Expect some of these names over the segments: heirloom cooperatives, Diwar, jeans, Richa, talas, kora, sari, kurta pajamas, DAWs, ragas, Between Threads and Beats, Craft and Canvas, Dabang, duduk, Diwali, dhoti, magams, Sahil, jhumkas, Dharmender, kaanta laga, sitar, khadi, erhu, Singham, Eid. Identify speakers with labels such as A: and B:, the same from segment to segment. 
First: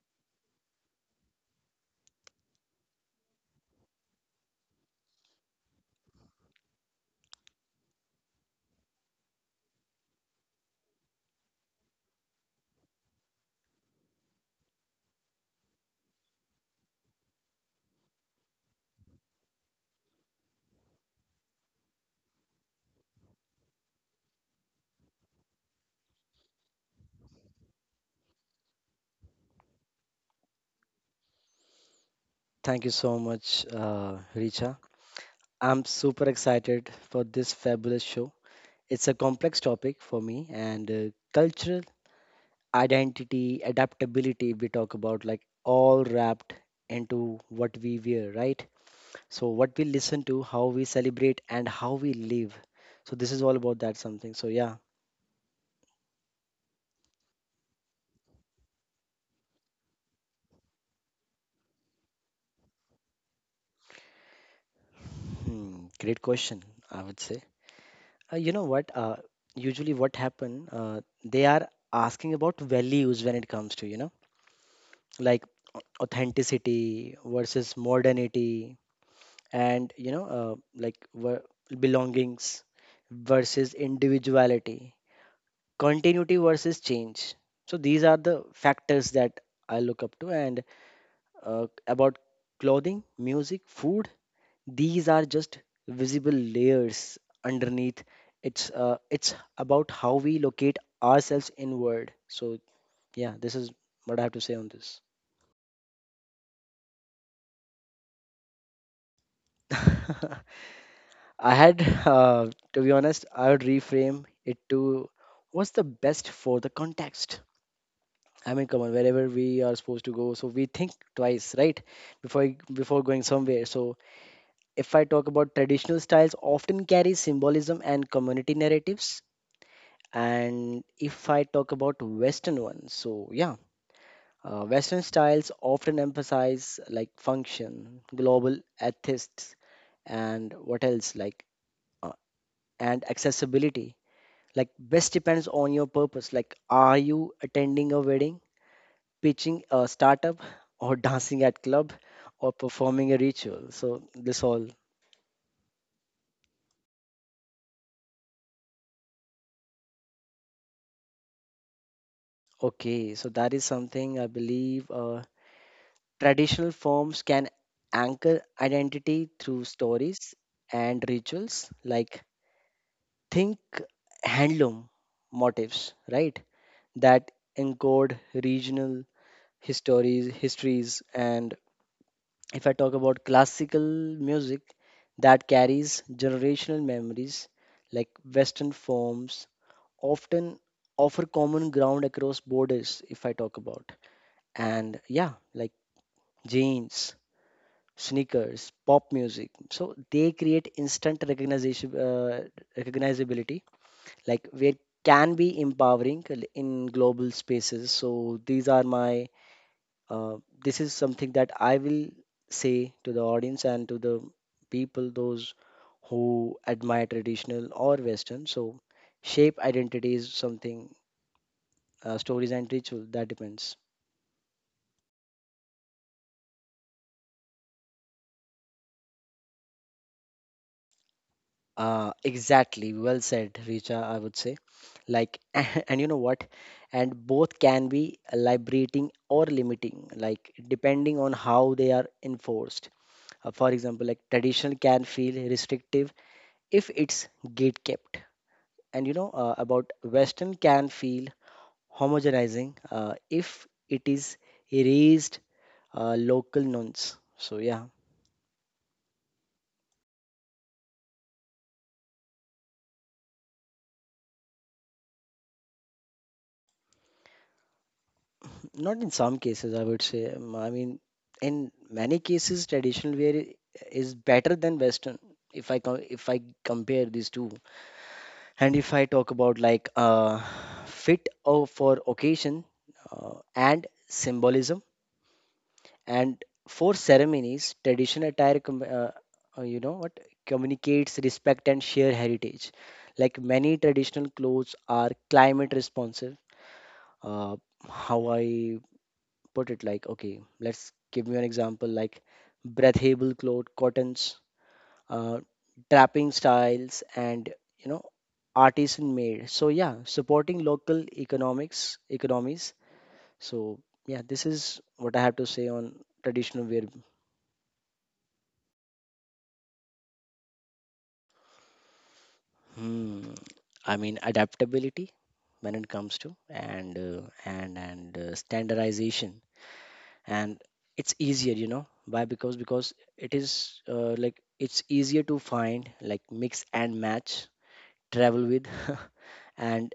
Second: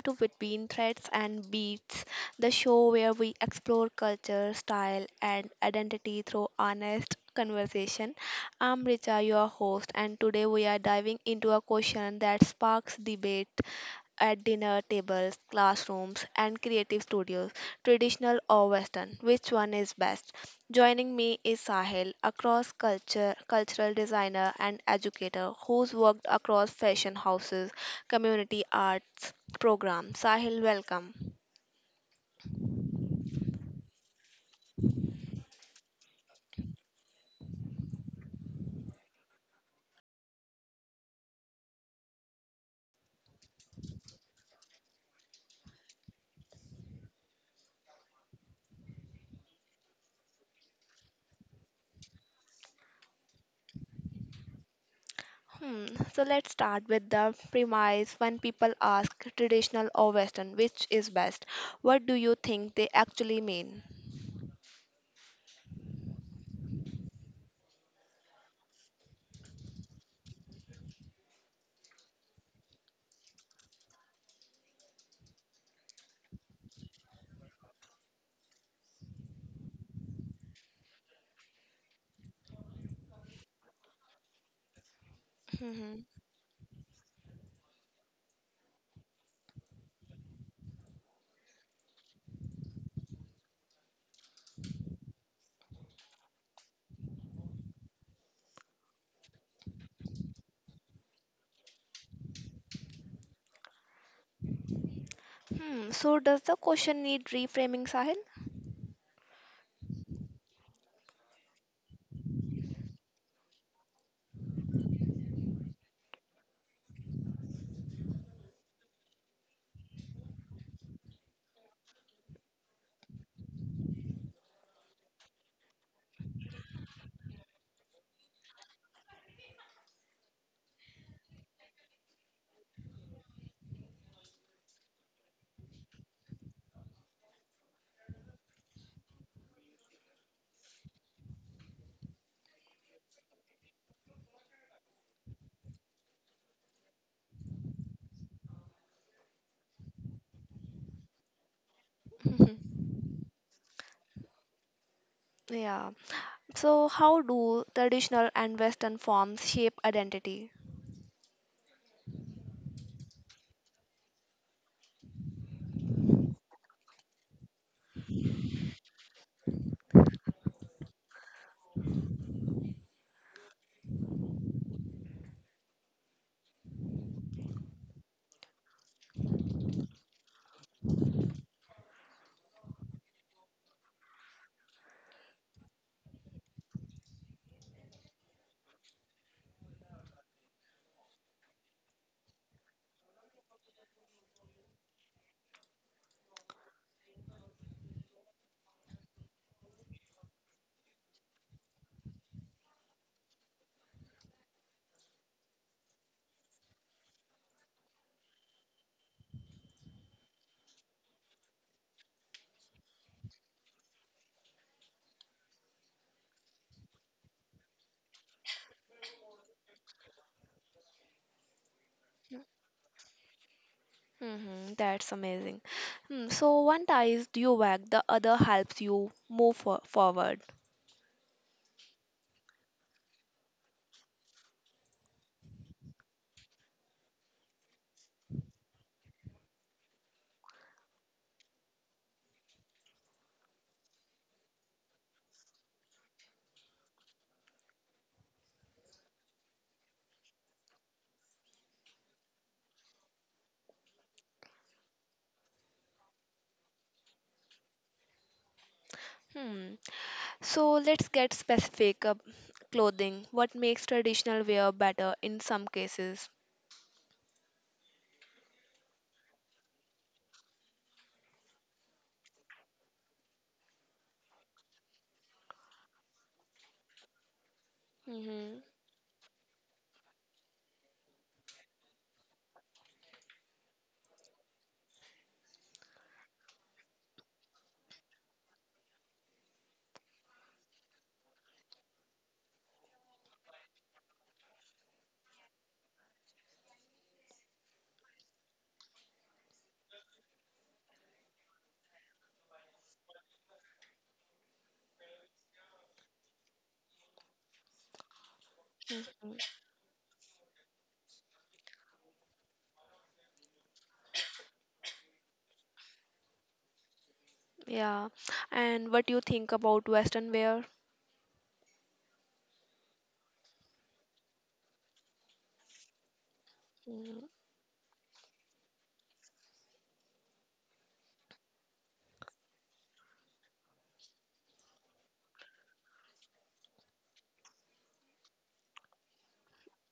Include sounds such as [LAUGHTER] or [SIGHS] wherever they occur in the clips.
A: to Between Threads and Beats, the show where we explore culture, style, and identity through honest conversation. I'm Richa, your host, and today we are diving into a question that sparks debate at dinner tables, classrooms, and creative studios, traditional or Western. Which one is best? Joining me is Sahil, a cross culture cultural designer and educator who's worked across fashion houses, community arts program. Sahil, welcome.
B: Thank you so much, Richa. I'm super excited for this fabulous show. It's a complex topic for me, and cultural identity, adaptability, we talk about like all wrapped into what we wear, right? So, what we listen to, how we celebrate, and how we live. So, this is all about that something. So, yeah,
A: Hmm. So let's start with the premise when people ask traditional or Western, which is best? What do you think they actually mean?
B: hmm, great question, I would say. You know what? Usually, what happen? They are asking about values when it comes to, you know like authenticity versus modernity and you know, belongings versus individuality,
A: Hmm. Hmm.
B: continuity versus change. So these are the factors that I look up to, and about clothing, music, food. These are just visible layers underneath. It's about how we locate ourselves inward. So yeah, this is what I have to say on
A: Hmm, so does the question need reframing, Sahil?
B: this. [LAUGHS] I had, [LAUGHS] to be honest, I would reframe it to what's the best for the context. I mean, come on, wherever we are supposed to go, so we think twice, right, before going somewhere. So if I talk about traditional styles, often carry symbolism and community narratives, and if I talk about Western ones, so yeah. Western styles often emphasize like function, global ethics, and what else like uh, and accessibility. Like best depends on your purpose. Like are you attending a wedding, pitching a startup, or [LAUGHS] dancing at club, or
A: [LAUGHS]
B: performing a ritual? So this all,
A: Yeah. So, how do traditional and Western forms shape identity?
B: okay, so that is something I believe. Traditional forms can anchor identity through stories and rituals. Like think handloom motifs, right, that encode regional histories. And if I talk about classical music, that carries generational memories. Like Western forms often offer common ground across borders. If I talk about, and yeah, like jeans, sneakers, pop music, so they create instant recognizability, like where can be empowering in global spaces. So these are my, uh, this is something that I will say to the audience and to the people, those who admire traditional or Western. So, shape identity is something, stories and ritual, that depends.
A: Hmm, that's amazing. Hmm, so, one ties you back, the other helps you move forward.
B: Exactly, well said, Richa, I would say. Like, [LAUGHS] and you know what? And both can be liberating or limiting, like, depending on how they are enforced. For example, like traditional can feel restrictive if it's gatekept, and you know, about western can feel homogenizing if it is erased, local nuance. So yeah,
A: Hmm. So, let's get specific. Clothing. What makes traditional wear better in some cases?
B: not in some cases, I would say. I mean, in many cases traditional wear is better than western if if I compare these two.
A: Hmm.
B: And if I talk about like fit for occasion, uh, and symbolism. And for ceremonies, traditional attire, you know what, communicates respect and shared heritage. Like many traditional clothes are climate responsive. Uh, how I put it, like, okay, let's give you an example, like breathable cloth, cottons, uh, trapping styles, and you know, artisan
A: Hmm.
B: made. So yeah, supporting local economies. So yeah, this is what I have to say on traditional wear.
A: Yeah. And what you think about Western wear?
B: Hmm, I mean adaptability when it comes to, and
A: Hmm.
B: standardization. And it's easier, you know why? Because it is like it's easier to find, like mix and match, travel with. [LAUGHS] And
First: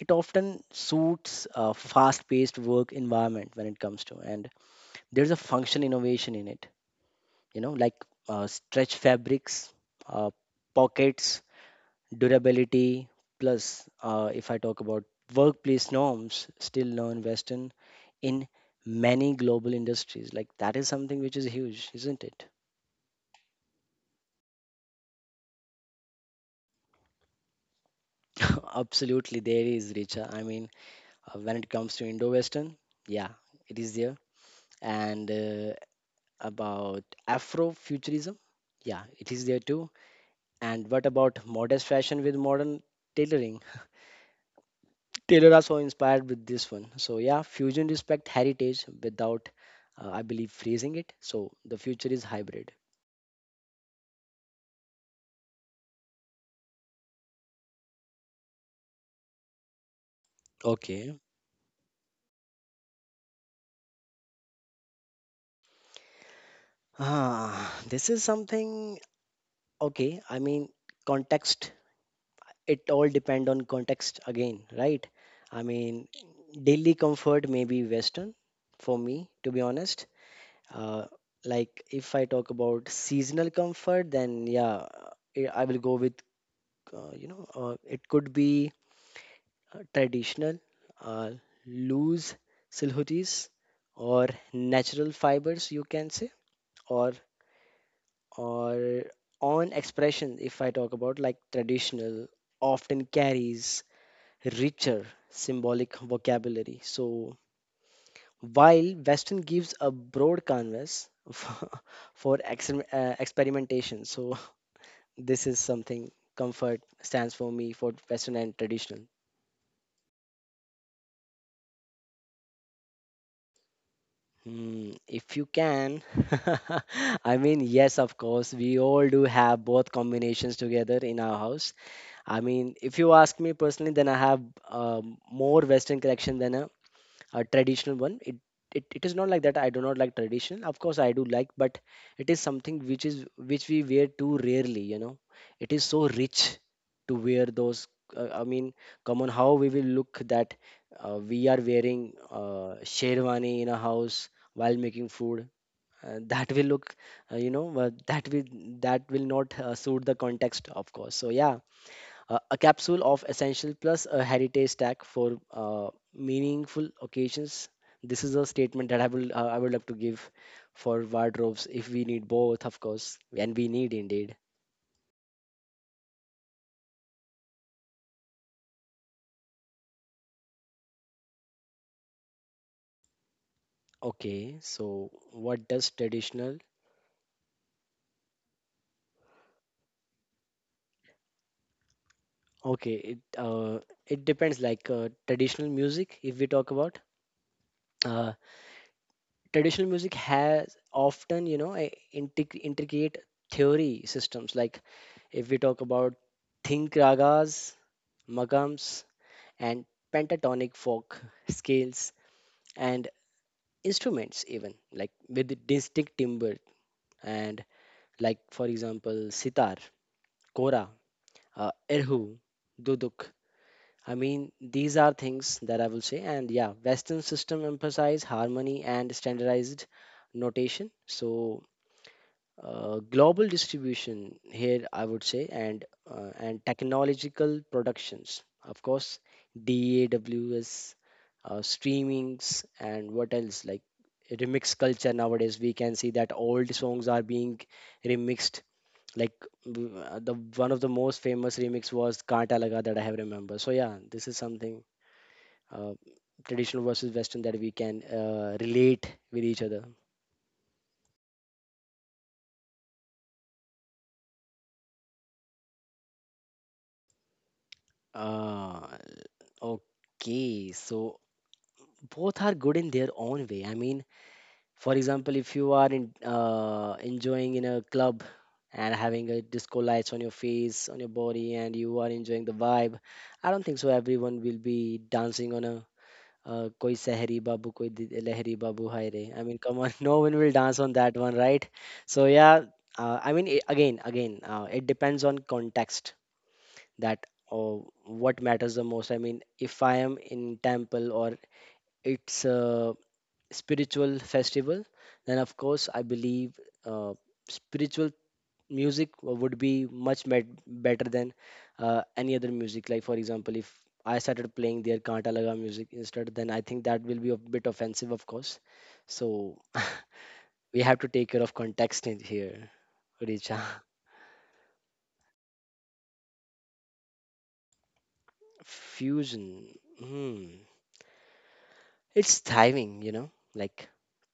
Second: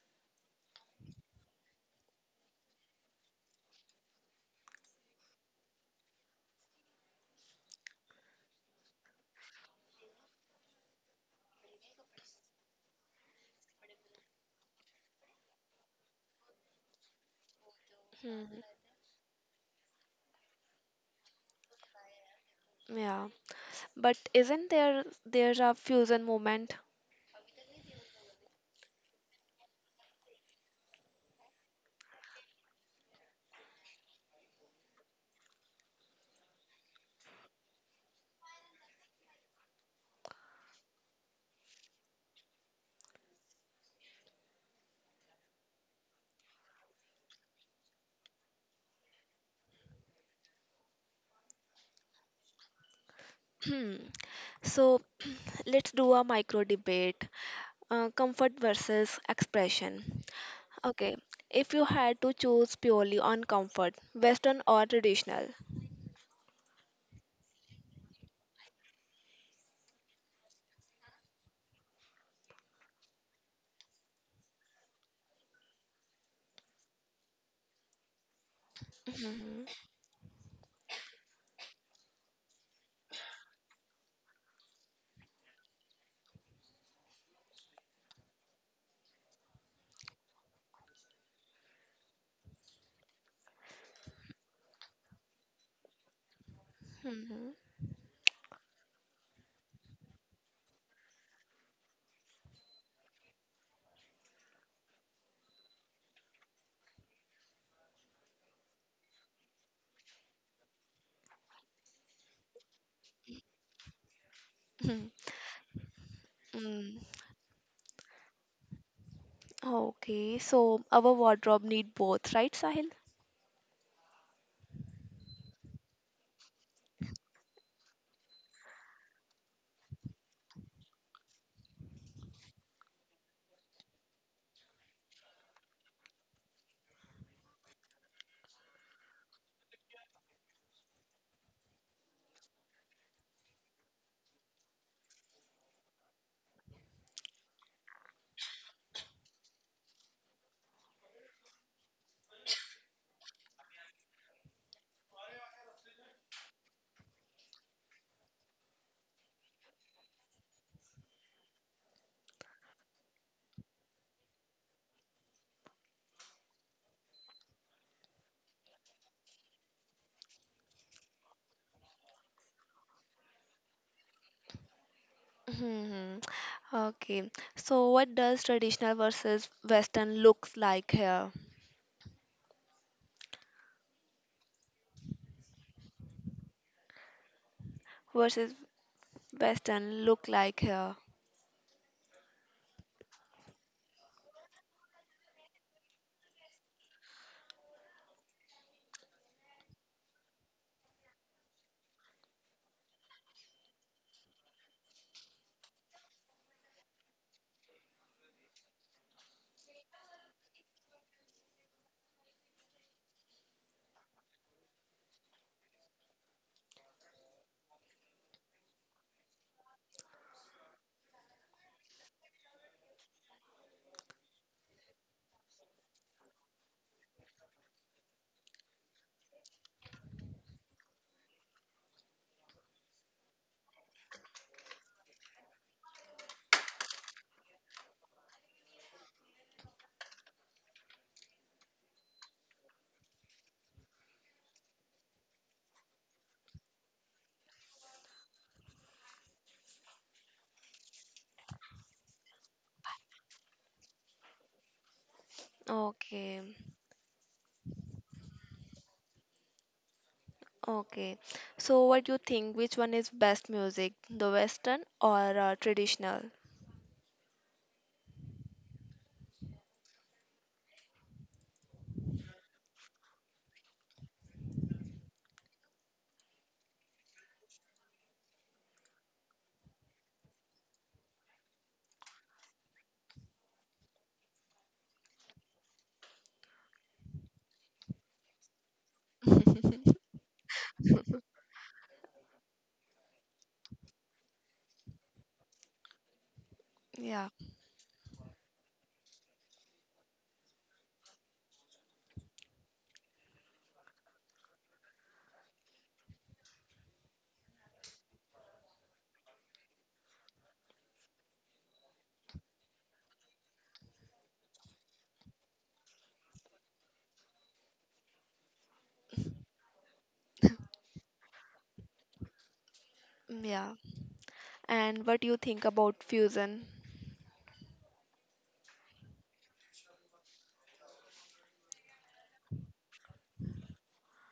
B: it often suits a fast paced work environment when it comes to. And there's a function innovation in it, you know, like stretch fabrics, uh, pockets, durability. Plus if I talk about workplace norms, still learn western in many global industries. Like that is something which is huge, isn't it?
A: Yeah. But isn't there's a fusion movement?
B: [LAUGHS] Absolutely there is, Richa. I mean, when it comes to indo-western, yeah, it is there. And about afrofuturism, yeah, it is there too. And what about modest fashion with modern tailoring? Taylor are so inspired with this one. So yeah, fusion respect heritage without, I believe, freezing it. So the future is hybrid.
A: Hmm. So [CLEARS THROAT] let's do a micro debate, comfort versus expression. Okay,
B: Okay.
A: if you had to choose purely on comfort, Western or traditional?
B: Ah, this is something. Okay, I mean, context. It all depend on context again, right? I mean, daily comfort may be Western for me, to be
A: Mhm.
B: honest. Uh, like if I talk about seasonal comfort, then yeah, I will go with it could be traditional, uh, loose silhouettes, or natural fibers you can say, or
A: Mhm.
B: or on expression. If I talk about like traditional often carries richer symbolic vocabulary, so while western gives a broad canvas [LAUGHS] for, for experimentation. So
A: Mhm.
B: [LAUGHS] this is something, comfort
A: Mm.
B: stands for me for western and traditional.
A: Okay, so our wardrobe need both, right, Sahil?
B: Mm, if you can, [LAUGHS] I mean, yes, of course, we all do have both combinations together in our house. I mean, if you ask me personally, then I have more Western collection than a traditional one. It is not like that I do not like traditional, of course I do like, but it is something which is which we wear too rarely, you know. It is so rich to wear those, I mean, come on, how we will look that we are wearing sherwani in a house while making food. That will look that will, that will not suit the context, of course. So yeah, a capsule of essential plus a heritage stack for meaningful occasions. This is a statement that I will I would love to give for wardrobes, if we need both, of course, and we need indeed.
A: Mhm. Okay, so what does traditional versus Western looks like here?
B: Okay, so what does traditional?
A: Versus Western look like here?
B: Okay, it it depends. Like traditional music, if we talk about uh, traditional music has often you know a intricate theory systems. Like if we talk about think ragas, magams and pentatonic folk scales, and instruments even like with the distinct timbre, and like for example sitar, kora, uh, erhu, duduk. I mean these are things that I will say. And yeah, western system emphasize harmony and standardized notation, so global distribution here I would say. And and technological productions, of course, DAWS, streamings, and what else like remix culture. Nowadays we can see that old songs are being remixed. Like the one of the most famous remix was kaanta laga, that I have remember. So yeah, this is something, uh,
A: Okay.
B: traditional versus western, that we can relate with each other.
A: Okay, so what do you think? Which one is best music, the Western or traditional?
B: uh, okay, so both are good in their own way. I mean, for example, if you are in, enjoying in a club and having a disco lights on your face, on your body, and you are enjoying the vibe, I don't think so. Everyone will be dancing on a koi sehri babu, koi lehri babu hai re. I mean, come on, [LAUGHS] no one will dance on that one, right? So yeah, I mean, again, it depends on context, that
A: Yeah.
B: or what matters the most. I mean, if I am in temple or it's spiritual festival, then of course I believe uh, spiritual music would be much better than any other music. Like for example, if I started playing their Kanta Laga music instead, then I think that will be a bit offensive, of course. So [LAUGHS] we have to take care of context in here,
A: Mm,
B: Richa.
A: yeah. And what do you think about fusion?
B: Fusion. Hmm. It's thriving, you know, like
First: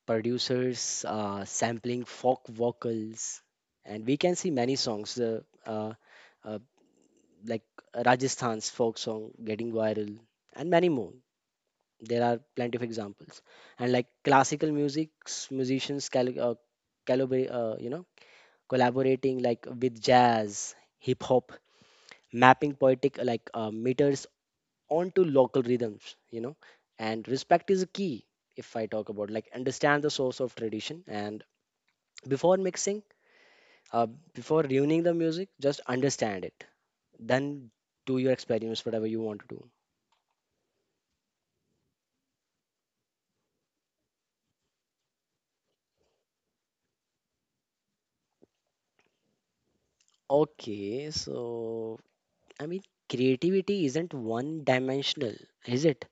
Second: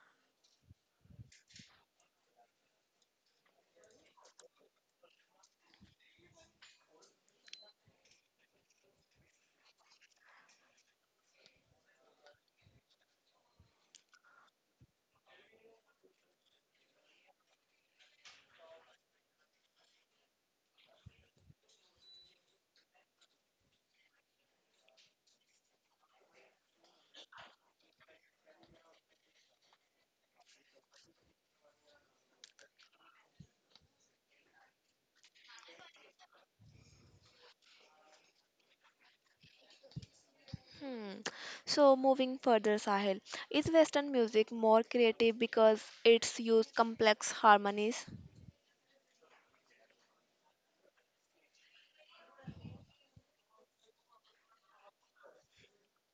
B: producers sampling folk vocals, and we can see many songs, uh, uh, like Rajasthan's folk song getting viral, and many more. There are plenty of examples, and like classical music's musicians, you know, collaborating like with jazz, hip hop, mapping poetic meters onto local rhythms, you know. And respect is a key, if I talk about, like understand the source of tradition and before mixing, uh, before ruining the music, just understand it, then do your experiments whatever you want to do.
A: Hmm. So moving further, Sahil, is Western music more creative because it's used complex harmonies?
B: Okay, so I mean, creativity isn't one dimensional, is it?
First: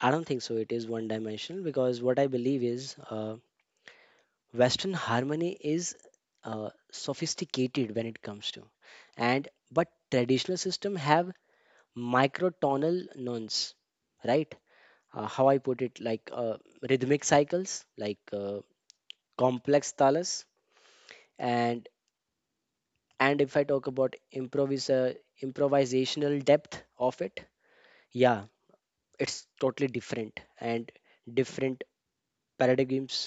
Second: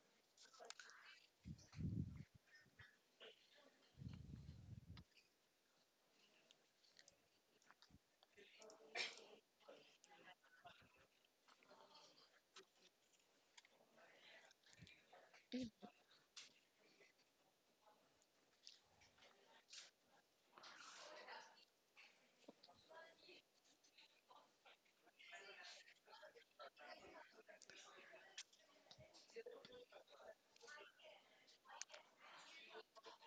B: I don't think so it is one dimensional, because what I believe is, uh, western harmony is uh, sophisticated when it comes to, and but traditional system have microtonal nuance, right? How I put it, like, rhythmic cycles, like complex talas, and and if I talk about improvis uh, improvisational depth of it, yeah, it's totally different. And different paradigms,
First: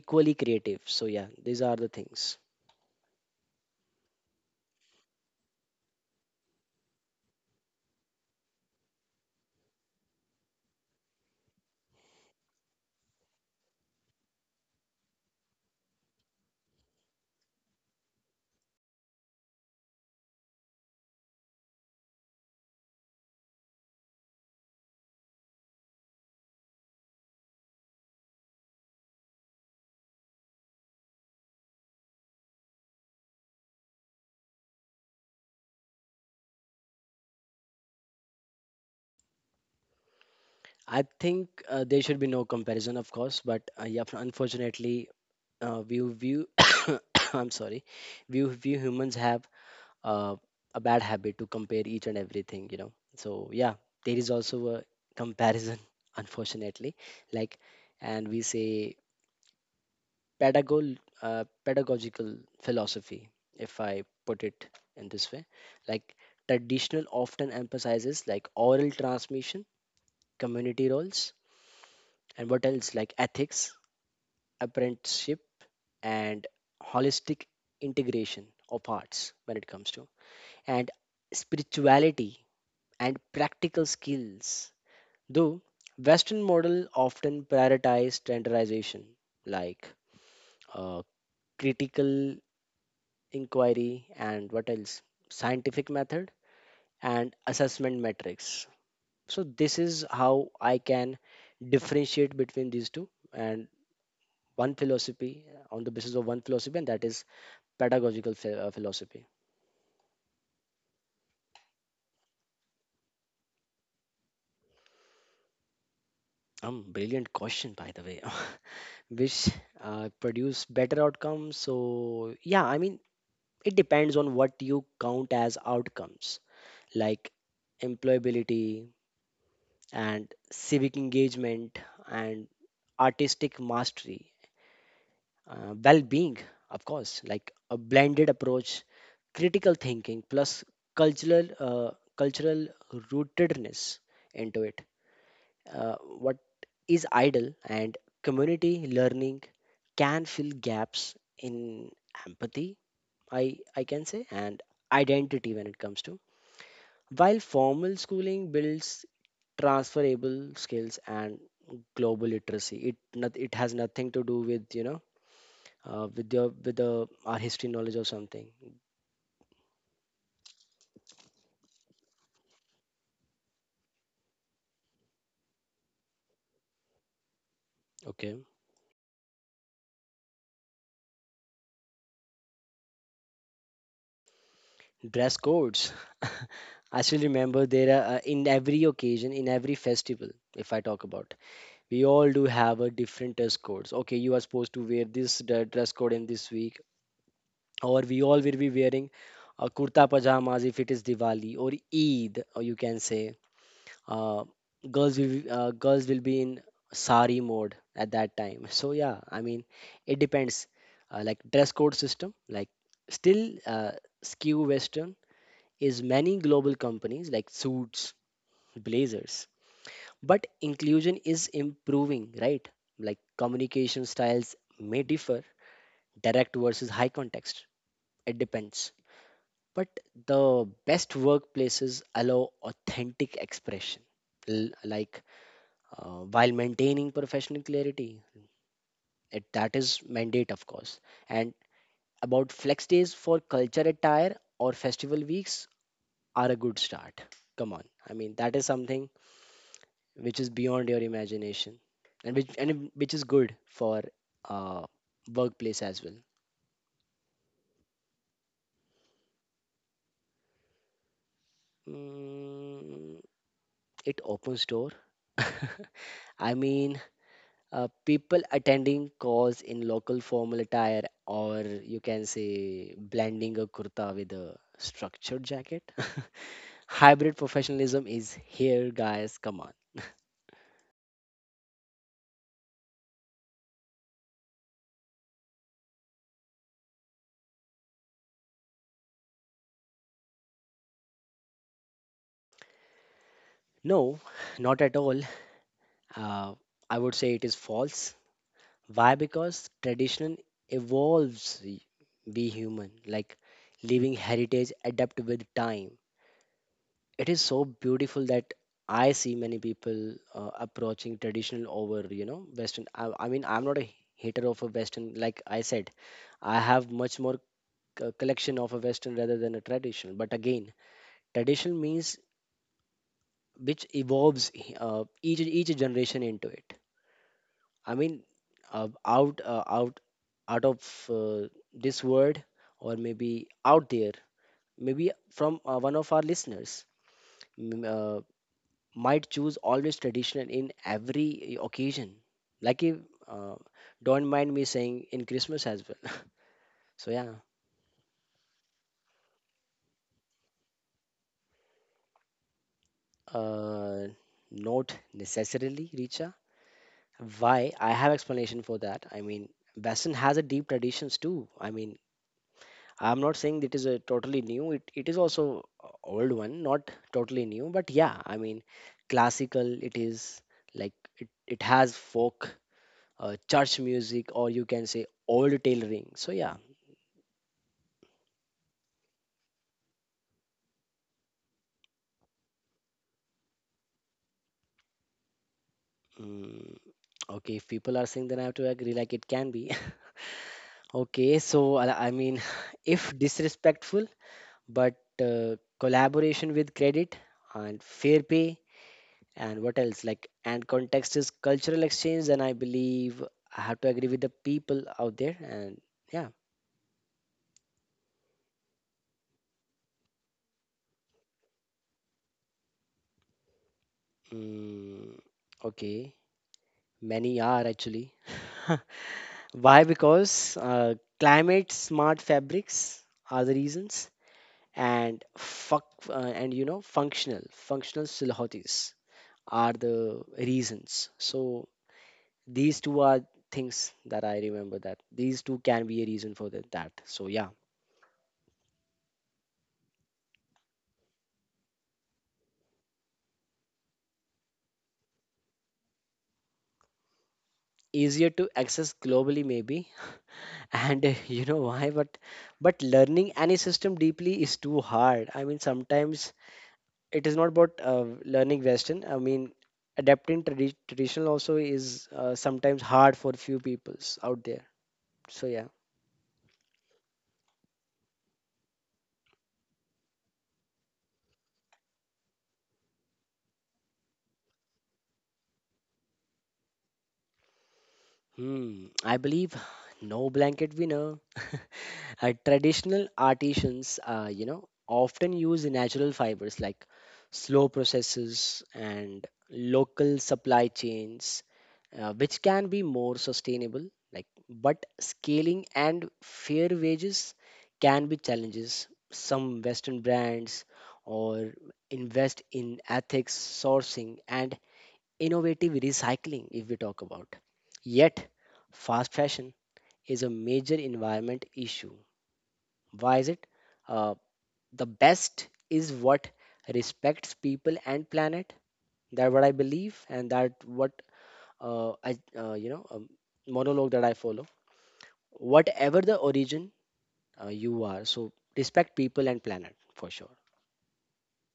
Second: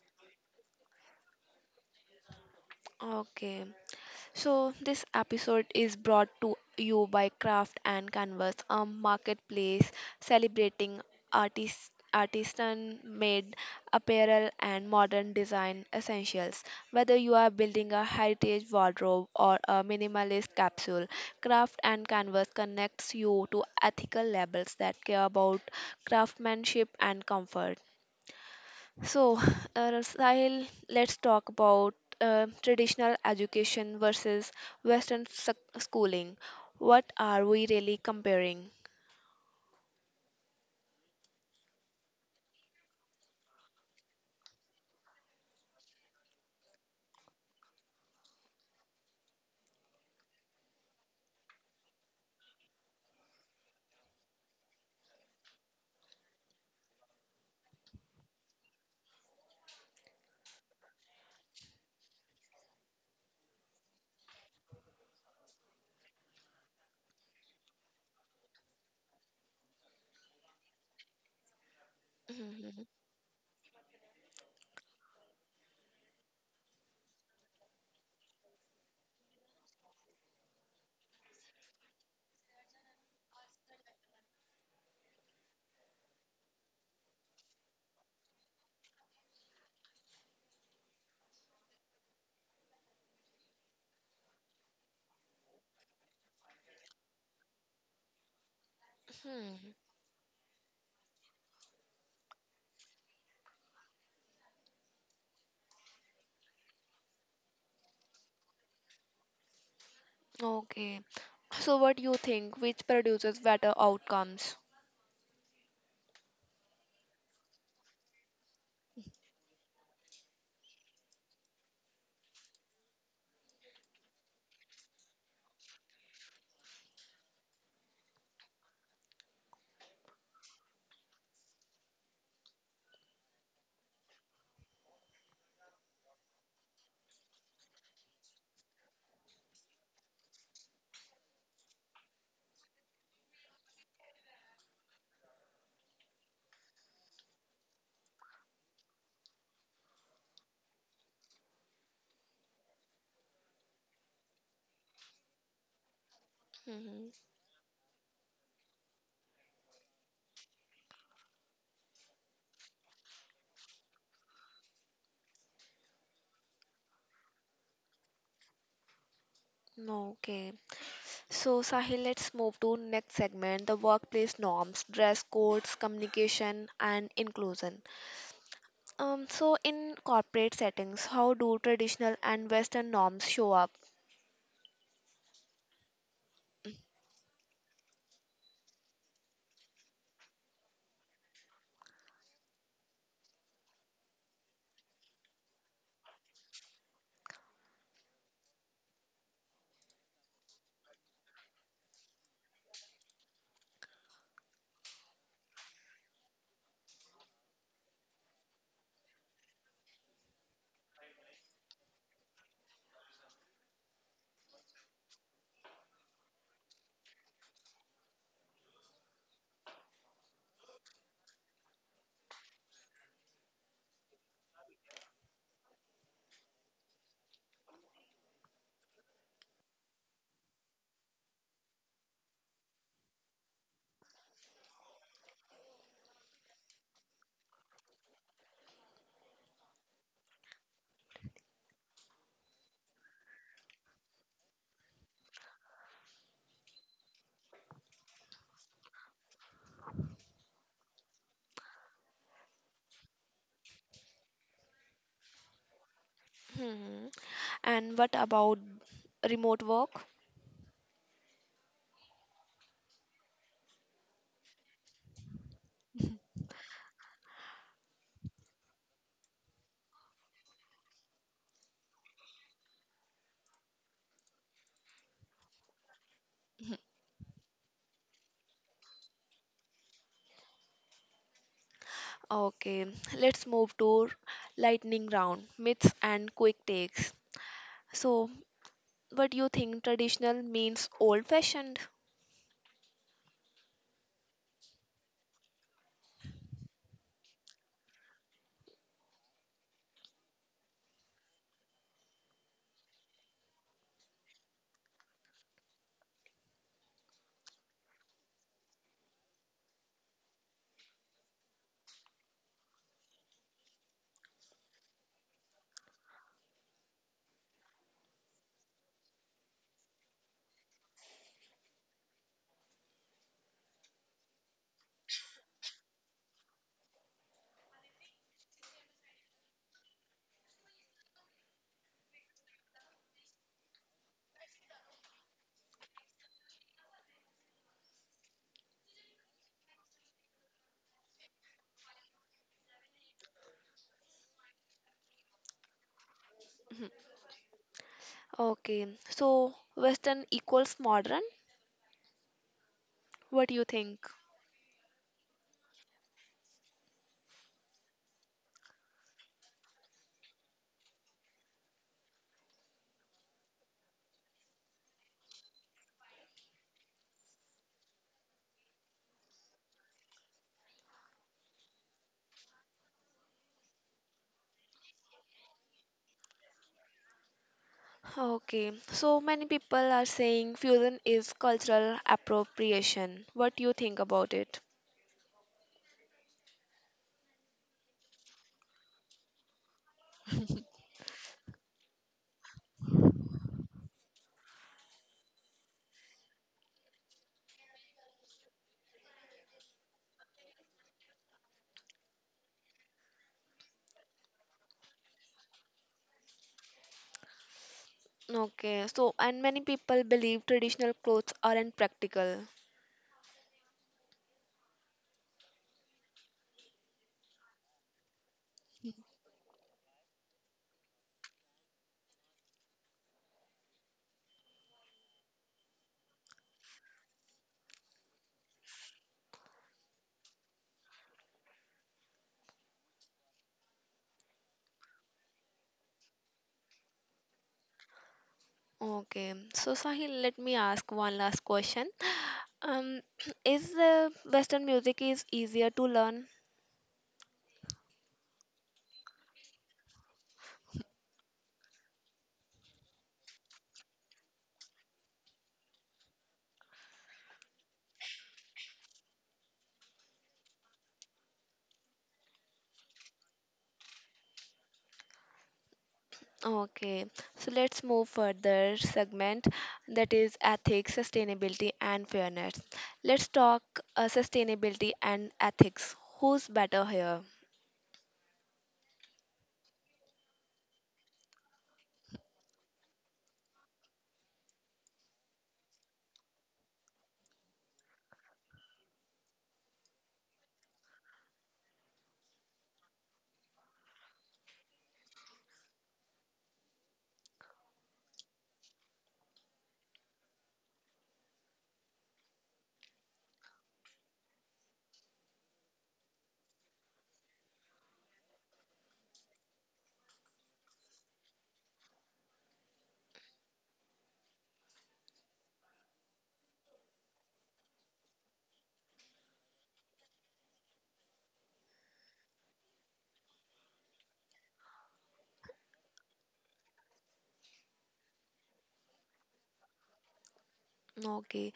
B: equally creative. So yeah, these are the things.
A: Okay. So, this episode is brought to you by Craft and Canvas, a marketplace celebrating artist, artisan made apparel and modern design essentials. Whether you are building a heritage wardrobe or a minimalist capsule, Craft and Canvas connects you to ethical labels that care about craftsmanship and comfort. So, Sahil, let's talk about traditional education versus Western schooling. What are we really comparing?
B: I think there should be no comparison, of course, but yeah, unfortunately, we view [COUGHS] I'm sorry, we view humans have uh, a bad habit to compare each and everything, you know. So yeah, there is also a comparison [LAUGHS] unfortunately, like, and we say pedagog pedagogical philosophy, if I put it in this way. Like traditional often emphasizes like oral transmission, community roles, and what
A: Mhm.
B: else like ethics, apprenticeship, and holistic integration of arts when it comes to, and spirituality and practical skills. Though Western model often prioritize standardization like uh, critical inquiry and what else scientific method and assessment metrics. So
A: Hmm.
B: this is how I can differentiate between these two and one philosophy on the basis of one philosophy, and that is philosophy.
A: Okay. So, what do you think? Which produces better outcomes?
B: Brilliant question, by the way. [LAUGHS] Which produce better outcomes, so yeah, I mean, it depends on what you count as outcomes, like employability and civic engagement and artistic mastery, well being, of course, like a blended approach, critical thinking, plus cultural, cultural rootedness into it. Uh, what is idle and community learning can fill gaps in empathy, I can say, and identity when it comes to.
A: Mhm.
B: While formal schooling builds transferable skills and global literacy, it has nothing to do with with your with the our history knowledge or something.
A: Okay. So, Sahil, let's move to next segment, the workplace norms, dress codes, communication, and inclusion.
B: Okay,
A: So, in corporate settings, how do traditional and Western norms show up?
B: dress codes. [LAUGHS] I still remember there are in every occasion, in every festival. If I talk about, we all do have a different dress codes. Okay, you are supposed to wear this dress code in this week, or we all will be wearing kurta pajamas if it is Diwali or Eid, or you can say uh, girls will be in sari mode at that time, so yeah, I mean, it depends. Like dress code system, like still skew western is many global companies like suits, blazers, but inclusion is improving, right? Like communication styles may differ, direct versus high context, it depends. But the best workplaces allow authentic expression, L- like while maintaining professional clarity. It, that is mandate, of course. And about flex days for culture attire or festival weeks are a good start. Come on, I mean, that is something which is beyond your imagination, and which is good for uh, workplace as well.
A: Hmm. And what about remote work?
B: Mm, it opens door. [LAUGHS] I mean, people attending cause in local formal attire, or you can say blending a kurta with a structured jacket. [LAUGHS] Hybrid professionalism is here, guys, come on.
A: Okay, let's move to lightning round, myths and quick takes. So, what do you think traditional means old fashioned?
B: No, not at all. uh, I would say it is false. Why? Because tradition evolves, be human, like living heritage adapt with time. It is so beautiful that I see many people approaching traditional over you know Western. I mean, I'm not a hater of a Western. Like I said, I have much more collection of a Western rather than a traditional. But again, traditional means which evolves each generation into it. I mean, out out out of this word, or maybe out there, maybe from one of our listeners. m- uh, might choose always traditional in every occasion. Like if uh, don't mind me saying, in Christmas as well. [LAUGHS] So yeah.
A: Okay, so Western equals modern? What do you think?
B: uh, Not necessarily, Richa. Why? I have explanation for that. I mean, Western has a deep traditions too. I mean, I'm not saying it is a totally new. It is also a old one, not totally new, but yeah. I mean, classical. It is like it has folk, church music, or you can say old tailoring. So yeah.
A: Okay, so many people are saying fusion is cultural appropriation. What do you think about it?
B: Mm, okay, if people are saying, then I have to agree, like it can be. [LAUGHS] Okay, so I mean, [LAUGHS] if disrespectful, but uh, collaboration with credit and fair pay, and what else? Like, and context is cultural exchange, then I believe I have to agree with the people out there. And yeah.
A: Okay, so and many people believe traditional clothes aren't practical.
B: Mm, okay, many are actually. [LAUGHS] Why? Because climate smart fabrics are the reasons, and fuck and you know functional silhouettes are the reasons, so these two are things that I remember that these two can be a reason for that. So yeah.
A: Okay, so Sahil, let me ask one last question. Um, [CLEARS THROAT] is Western music is easier to learn?
B: Easier to access globally, maybe. [LAUGHS] And you know why, but learning any system deeply is too hard, I mean, sometimes it is not about learning western, I mean, adapting traditional also is sometimes hard for few peoples out there, so yeah.
A: Okay, so let's move further segment that is ethics, sustainability, and fairness. Let's talk sustainability and ethics. Who's better here?
B: Hmm, I believe [SIGHS] no blanket winner. [LAUGHS] Traditional artisans, you know, often use natural fibers like slow processes and local supply chains, which can be more sustainable. Like, but scaling and fair wages can be challenges. Some Western brands or invest in ethics sourcing and innovative recycling, if we talk about. Yet, fast fashion is a major environment issue. Why is it? Uh, the best is what respects people and planet. That what I believe, and that what uh, I, uh, you know, um, monologue that I follow. Whatever the origin you are, so respect people and planet for sure.
A: Okay,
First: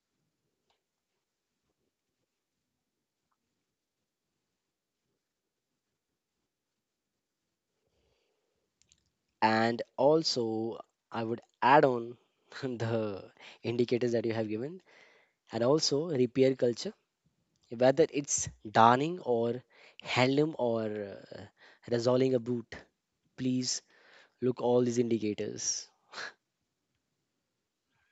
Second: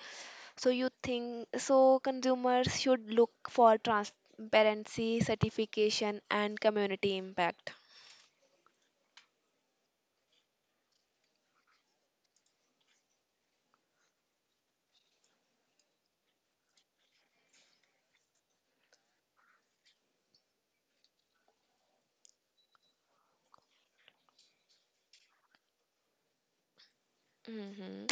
A: so you think so consumers should look for transparency, certification, and community impact.
B: And also, I would add on [LAUGHS] the indicators that you have given, and also repair culture, whether it's darning or handloom or resolving a boot. Please look all these indicators.
A: Hmm.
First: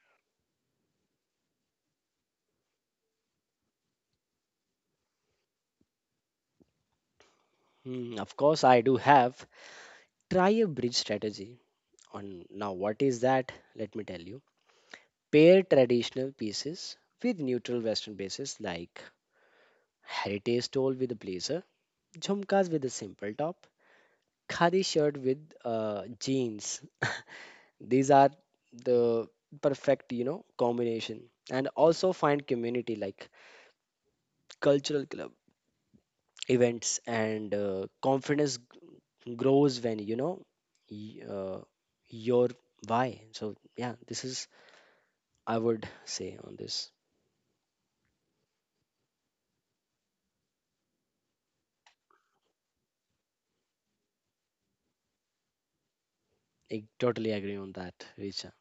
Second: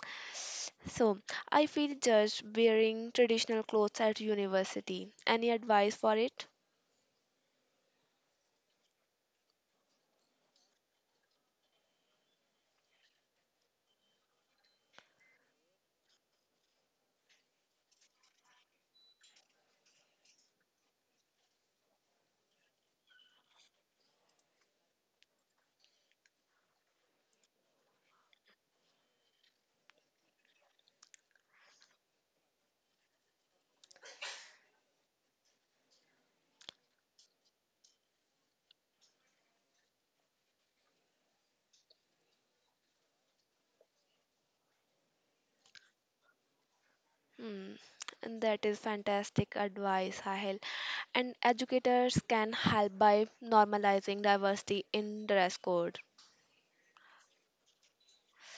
A: So, I feel judged wearing traditional clothes at university. Any advice for it?
B: Hmm, of course, I do have, try a bridge strategy. On now, what is that? Let me tell you. Pair traditional pieces with neutral Western bases, like heritage stole with a blazer, jhumkas with a simple top, khadi shirt with jeans. These are the perfect you know combination, and also find community, like cultural club events, and confidence grows when you know y- uh, your why. So yeah, this is, I would say on this.
A: Hmm. And that is fantastic advice, Sahil. And educators can help by normalizing diversity in dress code.
B: I totally agree on that, Richa.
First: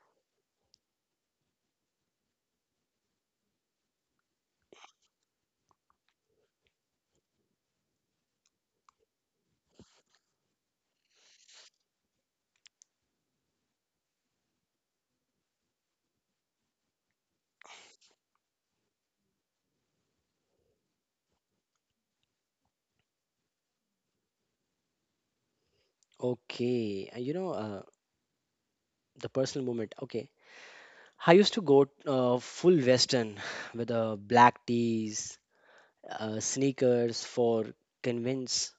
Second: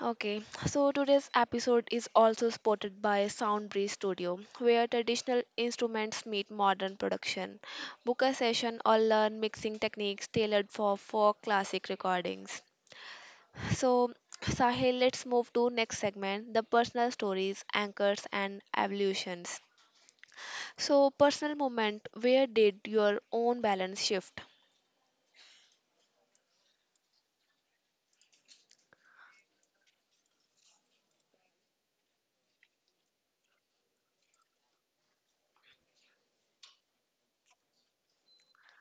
A: Okay, so today's episode is also supported by Soundbreeze Studio, where traditional instruments meet modern production. Book a session or learn mixing techniques tailored for folk classic recordings. So, Sahil, let's move to next segment, the personal stories, anchors and evolutions. So, personal moment, where did your own balance shift?
B: Okay, and you know the personal moment. Okay, I used to go full western [LAUGHS] [SIGHS] with black tees, sneakers for convince,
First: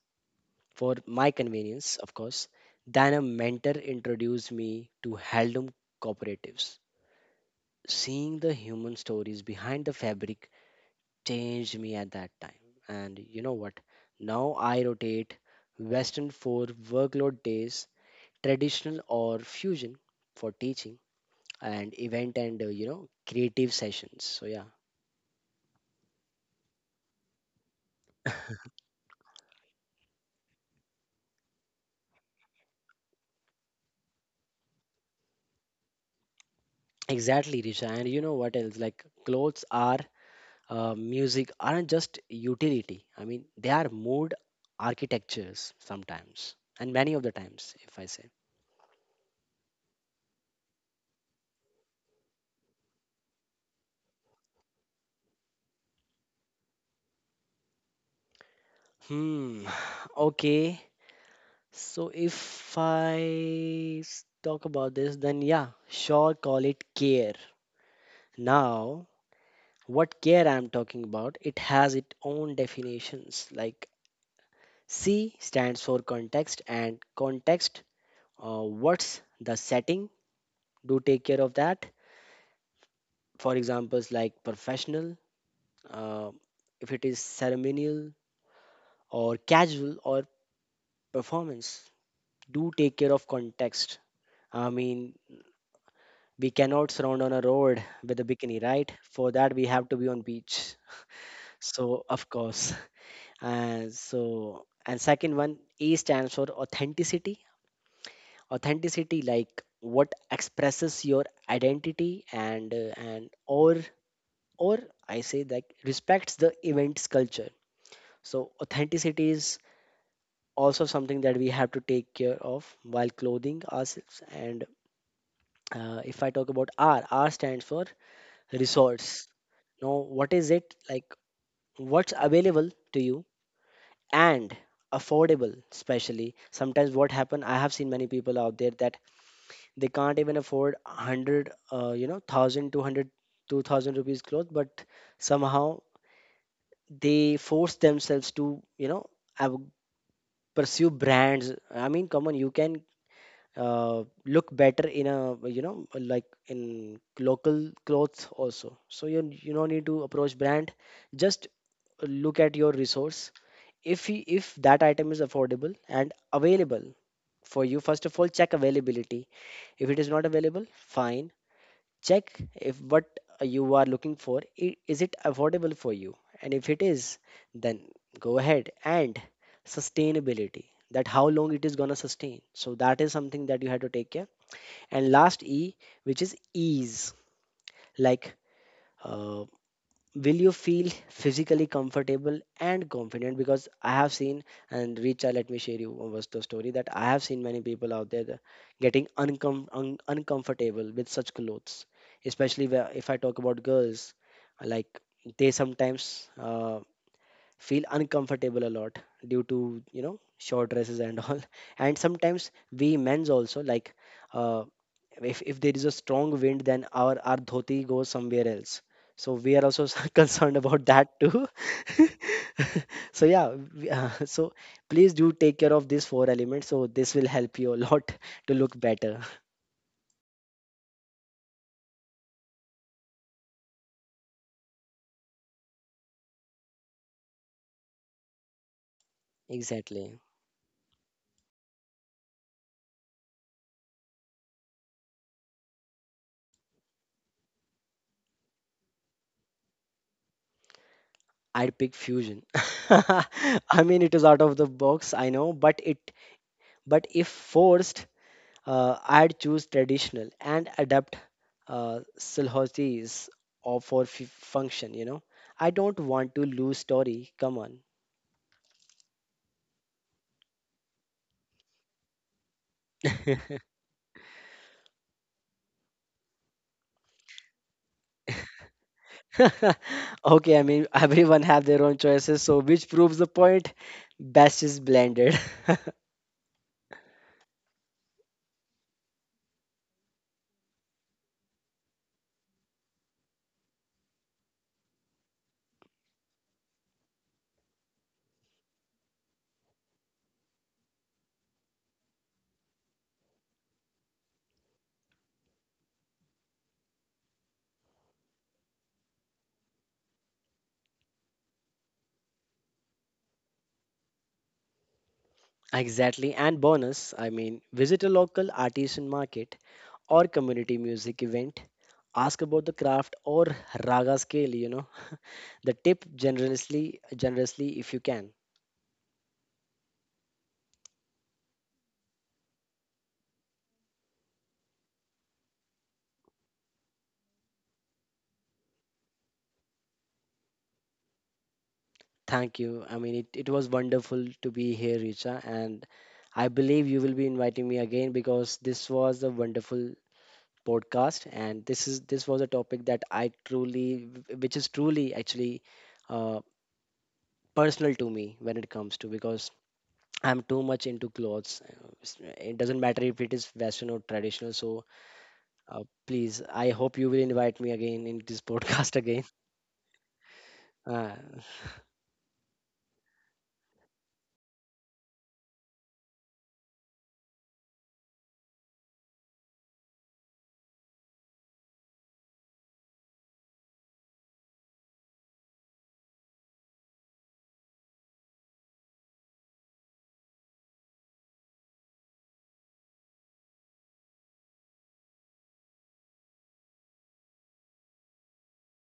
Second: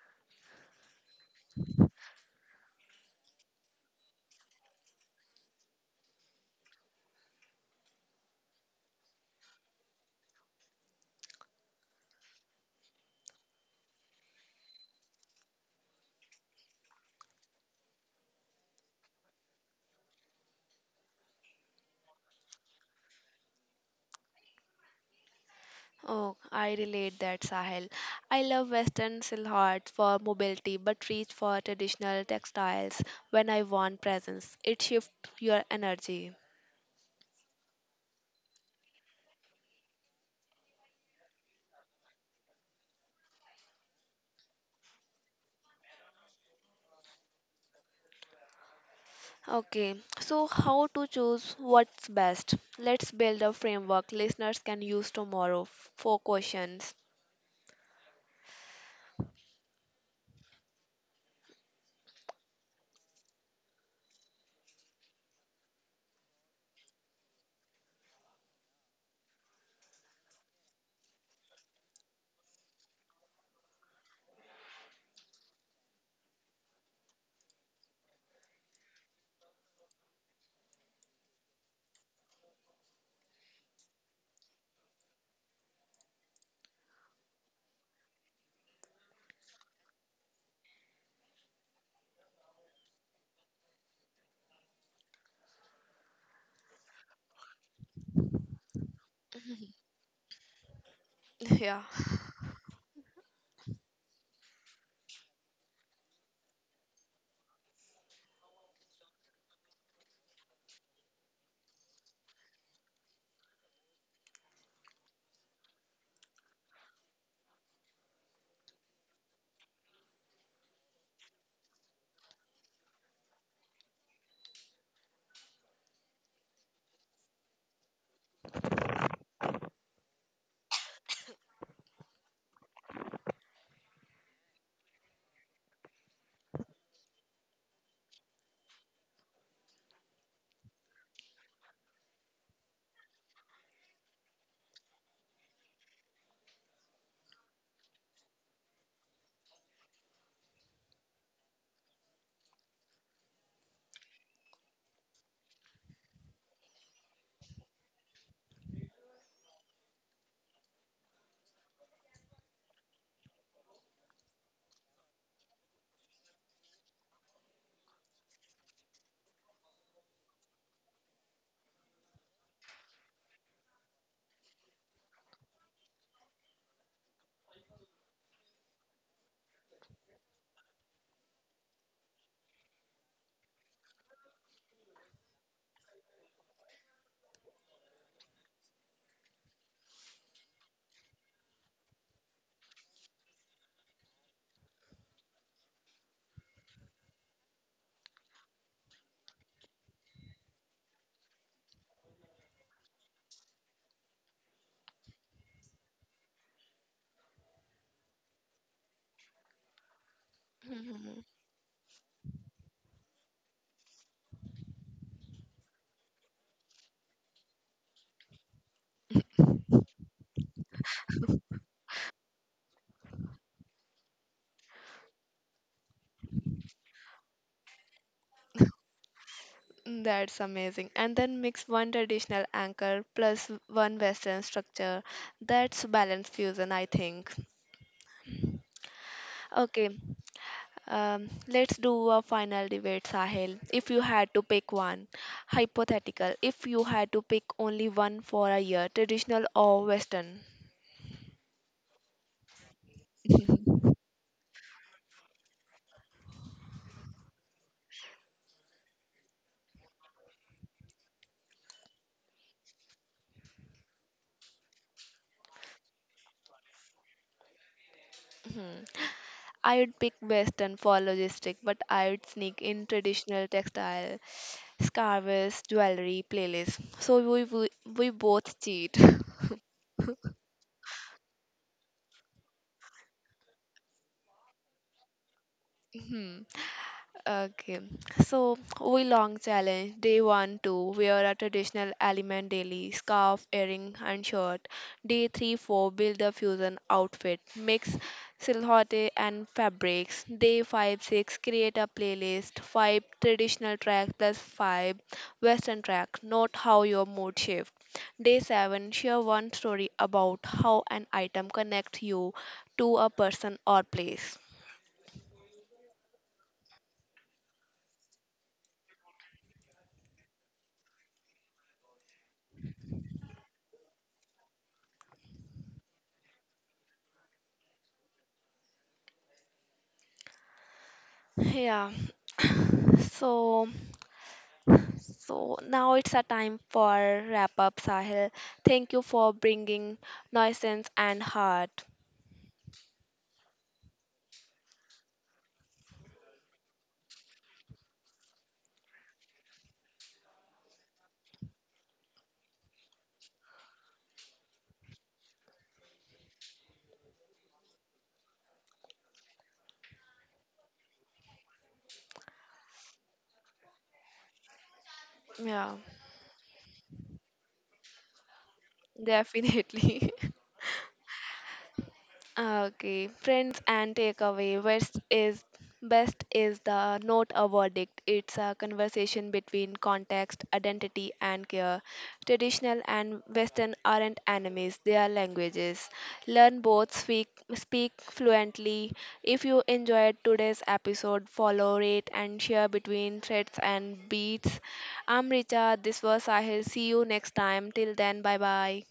B: for my convenience, of course. Then a mentor introduced me to heirloom cooperatives, seeing the human stories behind the fabric changed me at that time. And you know what? Now I rotate Western for workload days, traditional or fusion for teaching, and event and you know creative sessions. So yeah.
A: Oh, I relate that, Sahil. I love Western silhouettes for mobility, but reach for traditional textiles when I want presence. It shifts your energy.
B: Exactly, Risha. And you know what else? Like clothes are music aren't just utility. I mean, they are mood architectures sometimes, and many of the times, if I say.
A: Okay, so how to choose what's best? Let's build a framework listeners can use tomorrow. Four questions.
B: Hmm. [SIGHS] Okay. So if I talk about this, then yeah, sure, call it care. Now, what care I'm talking about, it has its own definitions. Like C stands for context, and context, what's the setting? Do take care of that. For examples like professional, uh, if it is ceremonial or casual or performance, do take care of context. I mean, we cannot surround on a road with a bikini, right? For that we have to be on beach,
A: [LAUGHS] Yeah.
B: so of course. And so, and second one, A stands for authenticity. Authenticity like what expresses your identity and or I say that respects the event's culture. So authenticity is also something that we have to take care of while clothing ourselves. And if I talk about R, R stands for resource. Now, what is it? Like what's available to you and affordable. Especially sometimes what happen, I have seen many people out there that they can't even afford 100 you know 1,000, 200, 2,000 rupees clothes. But somehow they force themselves to you know av- pursue brands. I mean, come on, you can look better in a you know, like in local clothes also. So you don't need to approach brand. Just look at your resource. If he, if that item is affordable and available for you. First of all, check availability. If it is not available, fine. Check if what you are looking for is it affordable for you. And if it is, then go ahead. And sustainability, that how long it is going to sustain. So that is something that you have to take care. And last E, which is ease. Like uh, will you feel physically comfortable and confident? Because I have seen, and Richa, let me share you one was the story, that I have seen many people out there that getting uncomfortable with such clothes. Especially where, if I talk about girls, like they sometimes feel uncomfortable a lot due to you know short dresses and all. [LAUGHS] And sometimes we men's also, like uh, if there is a strong wind, then our dhoti goes somewhere else. So we are also [LAUGHS] concerned about that too. [LAUGHS] So yeah, so please do take care of these four elements, so this will help you a lot [LAUGHS] to look better.
A: That's amazing. And then mix one traditional anchor plus one Western structure. That's balanced fusion, I think. Okay,
B: Exactly.
A: let's do a final debate, Sahil. If you had to pick one, hypothetical, if you had to pick only one for a year, traditional or Western?
B: I'd pick fusion. [LAUGHS] I mean, it is out of the box, I know, but it but if forced, I'd choose traditional and adapt Silhouette's or for function, you know. I don't want to lose story. Come on.
A: Hmm. I would pick Western for logistic, but I would sneak in
B: [LAUGHS]
A: traditional textile, scarves, jewelry, playlist. So we both cheat. [LAUGHS]
B: Okay, I mean, [LAUGHS] everyone have their own choices, so which proves the point. Best is blended. [LAUGHS]
A: Hmm. Okay, so we long challenge day 1-2 wear a traditional element daily scarf, earring, and shirt. Day 3-4 build a fusion outfit, mix silhouette and fabrics. Day 5-6 create a playlist, five traditional track plus five western track. Note how your mood shift. Day 7 share one story about how an item connects you to a person or place.
B: Exactly, and bonus, I mean, visit a local artisan market or community music event. Ask about the craft or raga scale, you know. The tip generously, generously if you can.
A: Yeah. [COUGHS] So So now it's a time for wrap up, Sahil. Thank you for bringing nuisance and heart.
B: Thank you. I mean, it was wonderful to be here, Richa, and I believe you will be inviting me again, because this was a wonderful podcast. And this was a topic that I truly, which is truly actually uh, personal to me when it comes to, because I'm too much into clothes. It doesn't matter if it is Western or traditional. So
A: Yeah,
B: please, I hope you will invite me again in this [LAUGHS] podcast again.
A: definitely. [LAUGHS]
B: Uh,
A: Ah, okay, friends and takeaway. Best is the not a verdict. It's a conversation between context, identity, and care. Traditional and Western aren't enemies; they are languages. Learn both. Speak fluently. If you enjoyed today's episode, follow, rate, and share between threads and beats. I'm Richa. This was Sahil. See you next time. Till then, bye bye.